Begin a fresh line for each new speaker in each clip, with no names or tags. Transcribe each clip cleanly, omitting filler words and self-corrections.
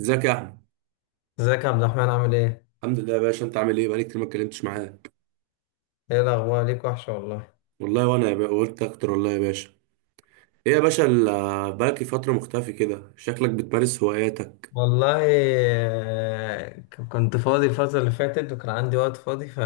ازيك يا احمد؟
ازيك يا عبد الرحمن عامل ايه؟
الحمد لله يا باشا، انت عامل ايه؟ بقالي كتير ما اتكلمتش معاك.
ايه الأخبار ليك وحشة والله.
والله وانا يا باشا قلت اكتر والله يا باشا. ايه يا باشا، بقالك فتره مختفي كده، شكلك بتمارس هواياتك؟
والله كنت فاضي الفترة اللي فاتت وكان عندي وقت فاضي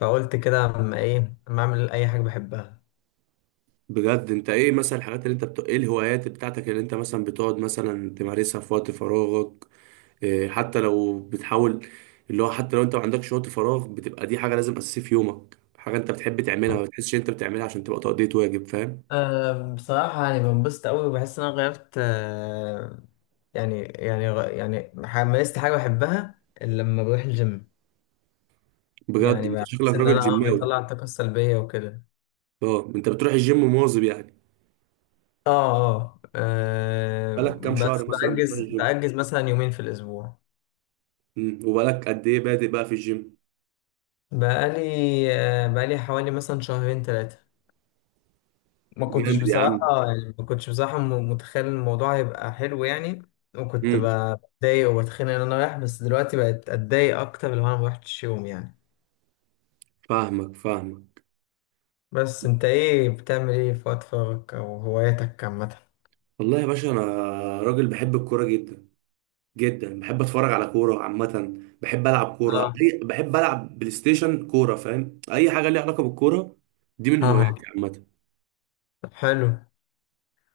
فقلت كده اما ايه اما اعمل أي حاجة بحبها.
بجد، انت ايه مثلا الحاجات اللي انت ايه الهوايات بتاعتك اللي انت مثلا بتقعد مثلا تمارسها في وقت فراغك؟ إيه، حتى لو بتحاول، اللي هو حتى لو انت ما عندكش وقت فراغ، بتبقى دي حاجه لازم اساسيه في يومك، حاجه انت بتحب تعملها ما بتحسش انت بتعملها عشان تبقى تقضية واجب، فاهم؟
أه بصراحة يعني بنبسط أوي وبحس إن أنا غيرت يعني مارست حاجة بحبها إلا لما بروح الجيم.
بجد،
يعني
انت شكلك
بحس إن
راجل
أنا
جيماوي.
بيطلع الطاقة السلبية وكده.
اه، انت بتروح الجيم مواظب يعني؟
اه. اه.
بقالك كام شهر
بس
مثلا بتروح
بأجز
الجيم؟
بأجز مثلا يومين في الأسبوع.
وبقالك قد ايه بادئ بقى في الجيم؟
بقالي بقالي حوالي مثلا شهرين ثلاثة. ما كنتش
جامد يا
بصراحة
عم.
يعني ما كنتش بصراحة متخيل الموضوع هيبقى حلو يعني. وكنت
امم
بتضايق وبتخانق ان انا رايح، بس دلوقتي بقت اتضايق اكتر لو انا ما رحتش يوم يعني.
فاهمك فاهمك.
بس انت ايه بتعمل ايه في وقت فراغك او هواياتك عامة؟
والله يا باشا، انا راجل بحب الكوره جدا جدا. بحب اتفرج على كوره عامه، بحب العب كوره
اه.
بحب العب بلاي ستيشن كوره، فاهم؟ اي حاجه ليها علاقه بالكوره، دي من
ها.
هواياتي عامه.
طب حلو.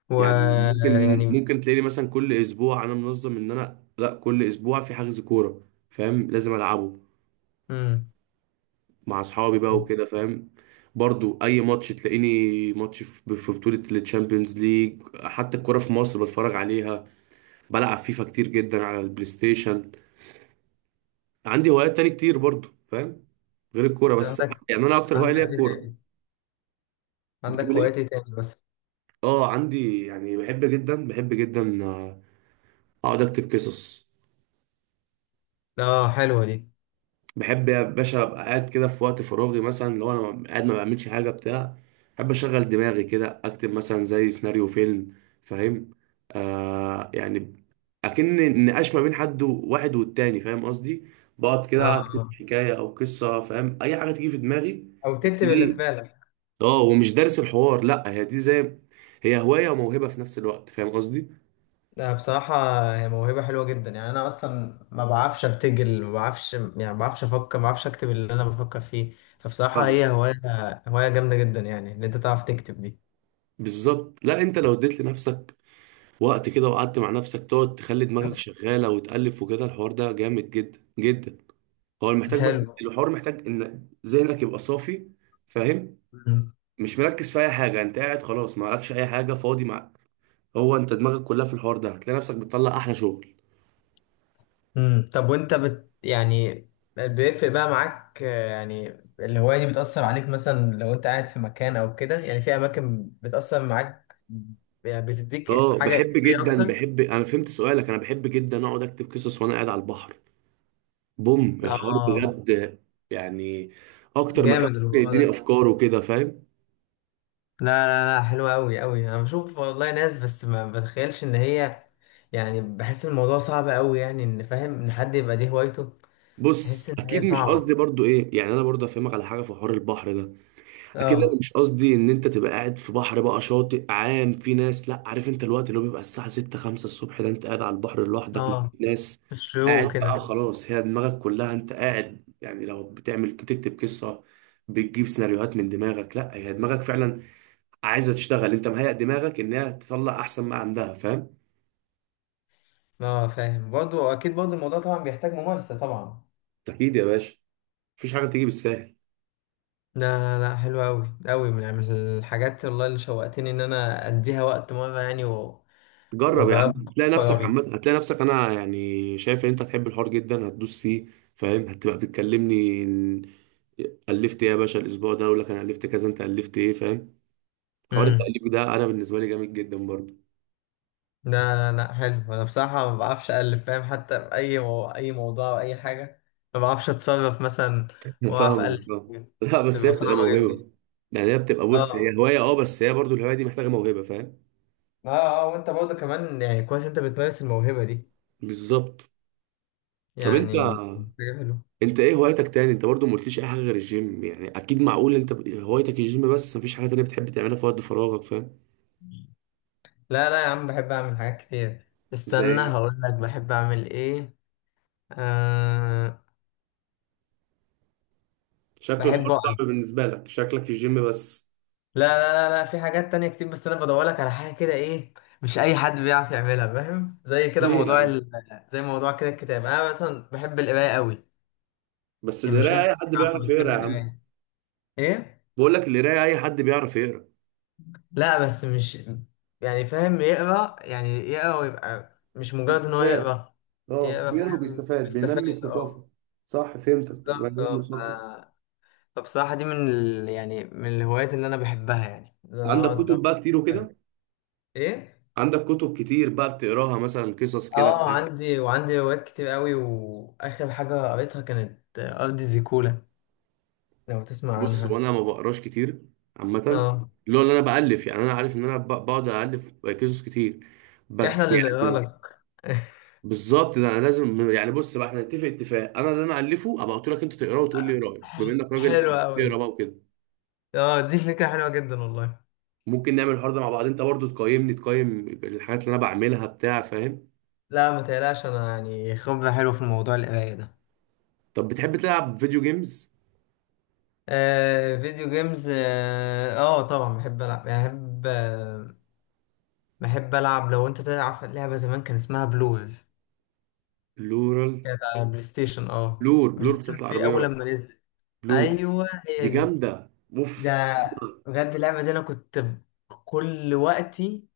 و،
يعني ممكن
يعني،
ممكن تلاقيني مثلا كل اسبوع، انا منظم ان انا لا، كل اسبوع في حجز كوره، فاهم؟ لازم العبه
امم.
مع اصحابي بقى وكده، فاهم؟ برضو اي ماتش تلاقيني، ماتش في بطولة التشامبيونز ليج، حتى الكرة في مصر بتفرج عليها. بلعب فيفا كتير جدا على البلاي ستيشن. عندي هوايات تاني كتير برضو، فاهم؟ غير الكورة بس.
عندك،
يعني انا اكتر هواية
عندك
ليا
ايه
الكورة.
تاني؟ عندك
بتقول ايه؟
هوايات ايه تاني بس؟
اه عندي، يعني بحب جدا، بحب جدا، اقعد اكتب قصص.
اه حلوة دي.
بحب يا باشا ابقى قاعد كده في وقت فراغي، مثلا لو انا قاعد ما بعملش حاجه بتاع، بحب اشغل دماغي كده، اكتب مثلا زي سيناريو فيلم، فاهم؟ يعني اكن نقاش ما بين حد واحد والتاني، فاهم قصدي؟ بقعد كده
اه
اكتب
آه.
حكايه او قصه، فاهم؟ اي حاجه تيجي في دماغي
او تكتب اللي في
بتلاقيه.
بالك.
اه، ومش دارس الحوار لا، هي دي زي، هي هوايه وموهبه في نفس الوقت، فاهم قصدي؟
لا بصراحة هي موهبة حلوة جدا، يعني أنا أصلا ما بعرفش أبتجل، ما بعرفش يعني ما بعرفش أفكر، ما بعرفش أكتب اللي أنا بفكر فيه. فبصراحة
فاهم.
هي هواية جامدة جدا يعني إن أنت تعرف تكتب دي.
بالظبط، لا، انت لو اديت لنفسك وقت كده وقعدت مع نفسك، تقعد تخلي دماغك شغالة وتألف وكده، الحوار ده جامد جدا جدا. هو المحتاج، بس
حلو.
الحوار محتاج ان ذهنك يبقى صافي، فاهم؟
مم.
مش مركز في اي حاجة، انت قاعد خلاص ما عليكش اي حاجة، فاضي معاك، هو انت دماغك كلها في الحوار ده، هتلاقي نفسك بتطلع احلى شغل.
مم. طب وأنت يعني بيفرق بقى معاك، يعني الهواية دي بتأثر عليك مثلا لو أنت قاعد في مكان أو كده، يعني في أماكن بتأثر معاك. يعني بتديك
اه
حاجة
بحب
إيجابية
جدا،
أكتر.
بحب، انا فهمت سؤالك، انا بحب جدا اقعد اكتب قصص وانا قاعد على البحر. بوم الحوار
آه.
بجد. يعني اكتر مكان
جامد
ممكن
الموضوع
يديني
ده.
افكار وكده، فاهم؟
لا، حلوة أوي أوي، أنا بشوف والله ناس بس ما بتخيلش إن هي، يعني بحس الموضوع صعب أوي يعني، إن فاهم إن حد يبقى دي هوايته.
بص،
تحس إن
اكيد
هي
مش قصدي
صعبة.
برضو ايه، يعني انا برضو افهمك على حاجه في حوار البحر ده. اكيد انا
اه.
مش قصدي ان انت تبقى قاعد في بحر بقى شاطئ عام في ناس، لا، عارف انت الوقت اللي هو بيبقى الساعه 6 5 الصبح ده، انت قاعد على البحر لوحدك مفيش
اه.
ناس.
الشيوخ
قاعد بقى
كده.
خلاص، هي دماغك كلها، انت قاعد يعني لو بتعمل، بتكتب قصه بتجيب سيناريوهات من دماغك، لا، هي دماغك فعلا عايزه تشتغل، انت مهيئ دماغك انها تطلع احسن ما عندها، فاهم؟
اه فاهم برضه، أكيد برضه الموضوع طبعا بيحتاج ممارسة طبعا.
اكيد يا باشا، مفيش حاجه تيجي بالسهل.
لا، حلوة أوي أوي، من الحاجات والله اللي شوقتني إن أنا أديها وقت مرة يعني
جرب يا
وأجربها
عم،
في
هتلاقي نفسك
فراغي.
عامة، هتلاقي نفسك، انا يعني شايف ان انت هتحب الحوار جدا، هتدوس فيه، فاهم؟ هتبقى بتكلمني إن الفت ايه يا باشا الاسبوع ده، اقول لك انا الفت كذا، انت الفت ايه، فاهم؟ حوار
مم.
التاليف ده انا بالنسبه لي جامد جدا برضه.
لا لا، حلو. انا بصراحه ما بعرفش الف فاهم، حتى في اي موضوع او اي حاجه. ما بعرفش اتصرف مثلا،
فاهم.
واعرف الف
فاهم.
حاجه.
لا، بس هي
تبقى
بتبقى
صعبه جدا.
موهبه. يعني هي بتبقى، بص،
اه.
هي هوايه اه، بس هي برضه الهوايه دي محتاجه موهبه، فاهم؟
اه. اه وانت برضه كمان يعني كويس انت بتمارس الموهبه دي.
بالظبط. طب انت
يعني حاجه حلوه.
انت ايه هوايتك تاني؟ انت برضه ما قلتليش اي حاجه غير الجيم، يعني اكيد معقول انت هوايتك الجيم بس، مفيش حاجه تانيه بتحب تعملها في وقت فراغك، فاهم؟
لا لا يا عم، بحب اعمل حاجات كتير، استنى
زي،
هقول لك بحب اعمل ايه. آه...
شكل الحوار
بحب اقرا.
صعب بالنسبة لك، شكلك الجيم بس.
لا، في حاجات تانية كتير، بس انا بدورلك على حاجة كده ايه؟ مش اي حد بيعرف يعملها فاهم. زي كده
ليه يا عم؟
زي موضوع كده الكتاب. انا مثلا بحب القراية قوي.
بس
يعني مش
القراية
ناس
أي
كتير
حد بيعرف
عارفة
يقرا
بتحب
يا عم.
القراية. ايه؟
بقول لك القراية أي حد بيعرف يقرا.
لا بس مش، يعني فاهم يقرا يعني يقرا ويبقى مش مجرد ان هو
بيستفاد؟
يقرا.
اه
يقرا
بيقرا
فاهم
وبيستفاد،
بيستفاد،
بينمي
اه.
الثقافة. صح، فهمتك،
بالظبط
بني آدم
اه.
مثقف.
فبصراحة دي من يعني من الهوايات اللي انا بحبها، يعني ان انا
عندك
اقعد
كتب بقى كتير
أقرأ.
وكده؟
ايه؟
عندك كتب كتير بقى بتقراها مثلا، قصص كده
اه
بتاع؟
عندي، وعندي روايات كتير قوي، واخر حاجه قريتها كانت ارض زيكولا، لو تسمع
بص
عنها.
وانا ما بقراش كتير عامة،
اه.
اللي هو اللي انا بألف، يعني انا عارف ان انا بقعد ألف قصص كتير،
احنا
بس
اللي نقرا
يعني
لك.
بالظبط، ده انا لازم يعني، بص بقى، احنا نتفق اتفاق، انا اللي انا الفه ابقى قلت لك انت تقراه وتقول لي ايه رايك، بما انك
حلوه
راجل بتقرا
قوي.
بقى وكده.
اه دي فكره حلوه جدا والله.
ممكن نعمل الحوار ده مع بعض، انت برضو تقيمني، تقيم الحاجات اللي انا بعملها بتاع، فاهم؟
لا ما تقلقش، انا يعني خبره حلوه في الموضوع القرايه ده.
طب بتحب تلعب فيديو جيمز؟
آه فيديو جيمز، اه، طبعا بحب العب يعني، بحب آه، بحب العب. لو انت تعرف لعبه زمان كان اسمها بلور،
بلورال،
كانت على بلاي ستيشن، اه
بلور
بلاي
بلور
ستيشن
بتاعت
3 اول
العربيات؟
لما نزلت.
بلور
ايوه
دي
هي دي.
جامده، اوف.
ده بجد اللعبة دي أنا كل وقتي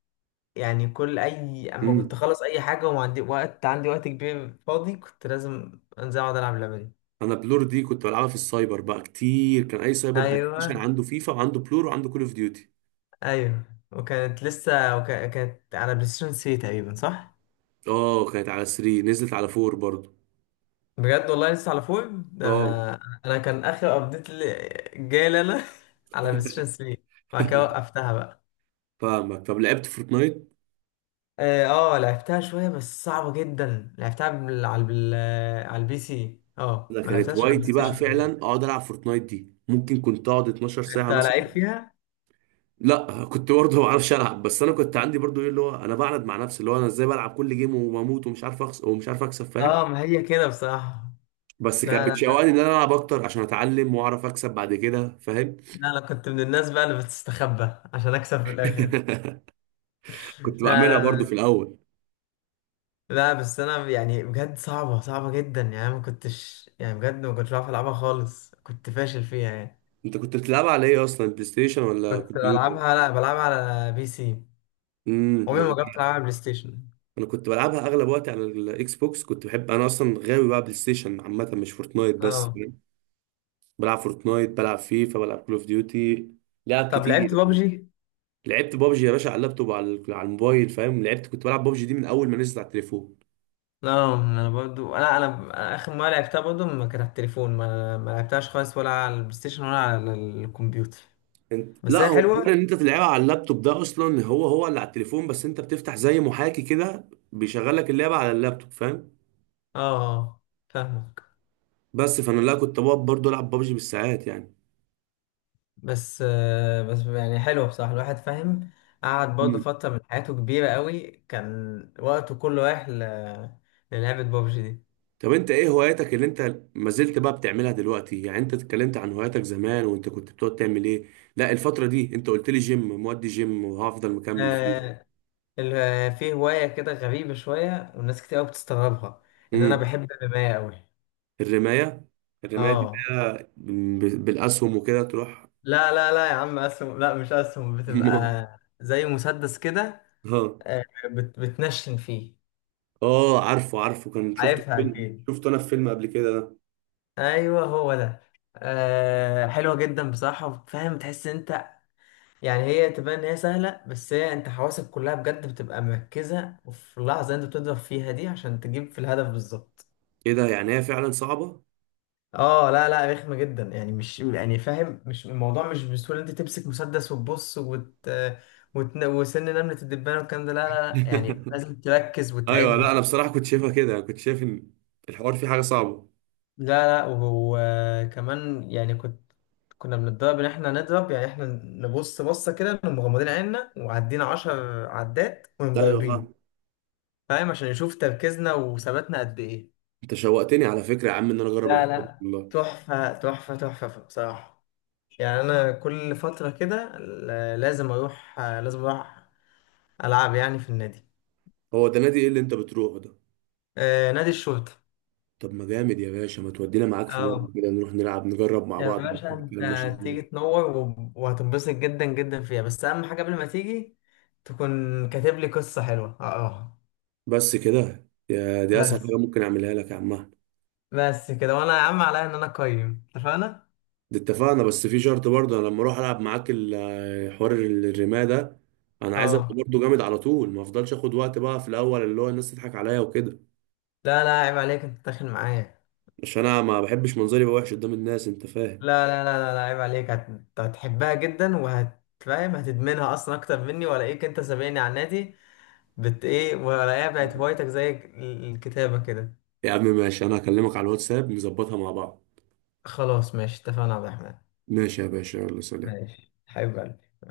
يعني، كل أي أما كنت
امم
أخلص أي حاجة وما عندي وقت، عندي وقت كبير فاضي كنت لازم أنزل أقعد ألعب اللعبة دي.
انا بلور دي كنت بلعبها في السايبر بقى كتير، كان اي سايبر بلاي ستيشن
أيوه.
عنده فيفا وعنده بلور وعنده كول اوف ديوتي.
أيوه. وكانت على بلاي ستيشن 3 تقريبا، صح؟
اه كانت على 3، نزلت على 4 برضو.
بجد والله لسه على فوق ده.
اه
أنا كان آخر أبديت اللي جاي لنا على بلاي ستيشن 3، بعد كده وقفتها بقى.
فاهمك. طب لعبت فورتنايت؟
اه، لعبتها شوية بس صعبة جدا، لعبتها على البي سي، اه
ده
ما
كانت
لعبتهاش على البلاي
هوايتي بقى
ستيشن قبل كده.
فعلا، اقعد العب فورتنايت دي، ممكن كنت اقعد 12 ساعه
انت
مثلا.
لعيب فيها؟
لا كنت برضه ما بعرفش العب، بس انا كنت عندي برضه ايه، اللي هو انا بعند مع نفسي، اللي هو انا ازاي بلعب كل جيم وبموت ومش عارف اخسر ومش عارف اكسب، فاهم؟
اه ما هي كده بصراحة.
بس كانت
لا
بتشوقني
لا
ان انا العب اكتر عشان اتعلم واعرف اكسب بعد كده، فاهم؟
لا، انا كنت من الناس بقى اللي بتستخبى عشان اكسب في الاخر. لا
كنت بعملها
لا
برضه في
لا
الاول.
لا، بس انا يعني بجد صعبة صعبة جدا، يعني أنا ما كنتش يعني بجد ما كنتش بعرف العبها خالص، كنت فاشل فيها يعني.
انت كنت بتلعبها على ايه اصلا، بلاي ستيشن ولا
كنت
كمبيوتر؟
بلعبها لا بلعبها على بي سي.
امم
عمري ما
مغ-
جربت العبها على بلاي ستيشن.
انا كنت بلعبها اغلب وقتي على الاكس بوكس، كنت بحب، انا اصلا غاوي بقى بلاي ستيشن عامه، مش فورتنايت بس.
اه.
بلعب فورتنايت، بلعب فيفا، بلعب كول اوف ديوتي، لعب
طب لعبت
كتير.
بابجي؟
لعبت بابجي يا باشا، على اللابتوب، على الموبايل، فاهم؟ لعبت، كنت بلعب بابجي دي من اول ما نزلت على التليفون.
لا انا برضو انا انا أنا اخر مره لعبتها برضو ما كانت على التليفون، ما لعبتهاش خالص ولا على البلاي ستيشن ولا على الكمبيوتر.
انت
بس
لا،
هي
هو حوار
حلوه.
ان انت تلعبها على اللابتوب ده اصلا، هو هو اللي على التليفون بس انت بتفتح زي محاكي كده بيشغل لك اللعبه على اللابتوب، فاهم؟
اه. آه، فاهمك.
بس فانا لا، كنت بقعد برضه العب بابجي بالساعات يعني.
بس يعني حلوه بصراحه، الواحد فاهم قعد برضو
مم.
فتره من حياته كبيره قوي، كان وقته كله رايح للعبه بابجي دي.
طب انت ايه هواياتك اللي انت ما زلت بقى بتعملها دلوقتي؟ يعني انت اتكلمت عن هواياتك زمان وانت كنت بتقعد تعمل ايه، لا الفتره دي انت قلت لي جيم، مودي جيم وهفضل مكمل فيه.
آه، في هوايه كده غريبه شويه والناس كتير قوي بتستغربها. ان انا
امم
بحب الرمايه قوي.
الرماية. الرماية دي
اه.
بقى، بالأسهم وكده تروح؟
لا لا لا يا عم، اسهم لا، مش اسهم، بتبقى زي مسدس كده.
اه.
آه، بتنشن فيه.
اه عارفه عارفه، كان شفته في
عارفها
فيلم،
اكيد.
شفته انا في فيلم قبل كده ده.
ايوه هو ده. حلوه جدا بصراحه، فاهم تحس انت يعني هي تبان ان هي سهله، بس هي انت حواسك كلها بجد بتبقى مركزه في اللحظه اللي انت بتضرب فيها دي عشان تجيب في الهدف بالظبط.
ايه ده، يعني هي فعلا صعبة؟
اه. لا لا، رخمة جدا يعني، مش يعني فاهم مش الموضوع مش بسهولة انت تمسك مسدس وتبص وسن نملة الدبانة والكلام ده، لا، يعني لازم تركز
ايوه، لا انا
وتعد.
بصراحة كنت شايفها كده، كنت شايف ان الحوار فيه حاجة صعبة.
لا لا، وكمان يعني كنا بنتدرب ان احنا نضرب، يعني احنا نبص بصة كده نقوم مغمضين عيننا وعدين عشر عدات
ايوه فاهم.
ومضربين. فاهم عشان يشوف تركيزنا وثباتنا قد ايه.
انت شوقتني على فكرة يا عم ان انا اجرب
لا
الحوار ده
لا،
والله.
تحفة بصراحة. يعني انا كل فتره كده لازم اروح العب يعني في النادي.
هو ده نادي ايه اللي انت بتروحه ده؟
آه نادي الشرطه.
طب ما جامد يا باشا، ما تودينا معاك في مرة
اه
كده، نروح نلعب نجرب مع
يا
بعض،
باشا
نشوف
انت
الكلام ماشي ازاي.
هتيجي تنور وهتنبسط جدا جدا فيها، بس اهم حاجه قبل ما تيجي تكون كاتب لي قصه حلوه اقراها.
بس كده يا، دي اسهل
بس
حاجة ممكن اعملها لك يا عم أحمد.
بس كده، وانا يا عم عليا ان انا اقيم، اتفقنا.
ده اتفقنا، بس في شرط برضه، انا لما اروح العب معاك حوار الرماية ده، انا عايز ابقى
اه
برضه جامد على طول، ما افضلش اخد وقت بقى في الاول، اللي هو الناس تضحك عليا وكده.
لا لا عيب عليك، انت داخل معايا.
عشان انا ما بحبش منظري يبقى وحش قدام الناس، انت فاهم؟
لا لا لا لا لا، عيب عليك، هتحبها جدا وهتفهم هتدمنها اصلا اكتر مني، ولا ايه انت سابقني على النادي، بت ايه ولا ايه بقت هوايتك زي الكتابة كده؟
يا عم ماشي، انا هكلمك على الواتساب نظبطها مع بعض.
خلاص ماشي، اتفقنا يا عبد الرحمن.
ماشي يا باشا، يلا سلام.
ماشي حبيب قلبي.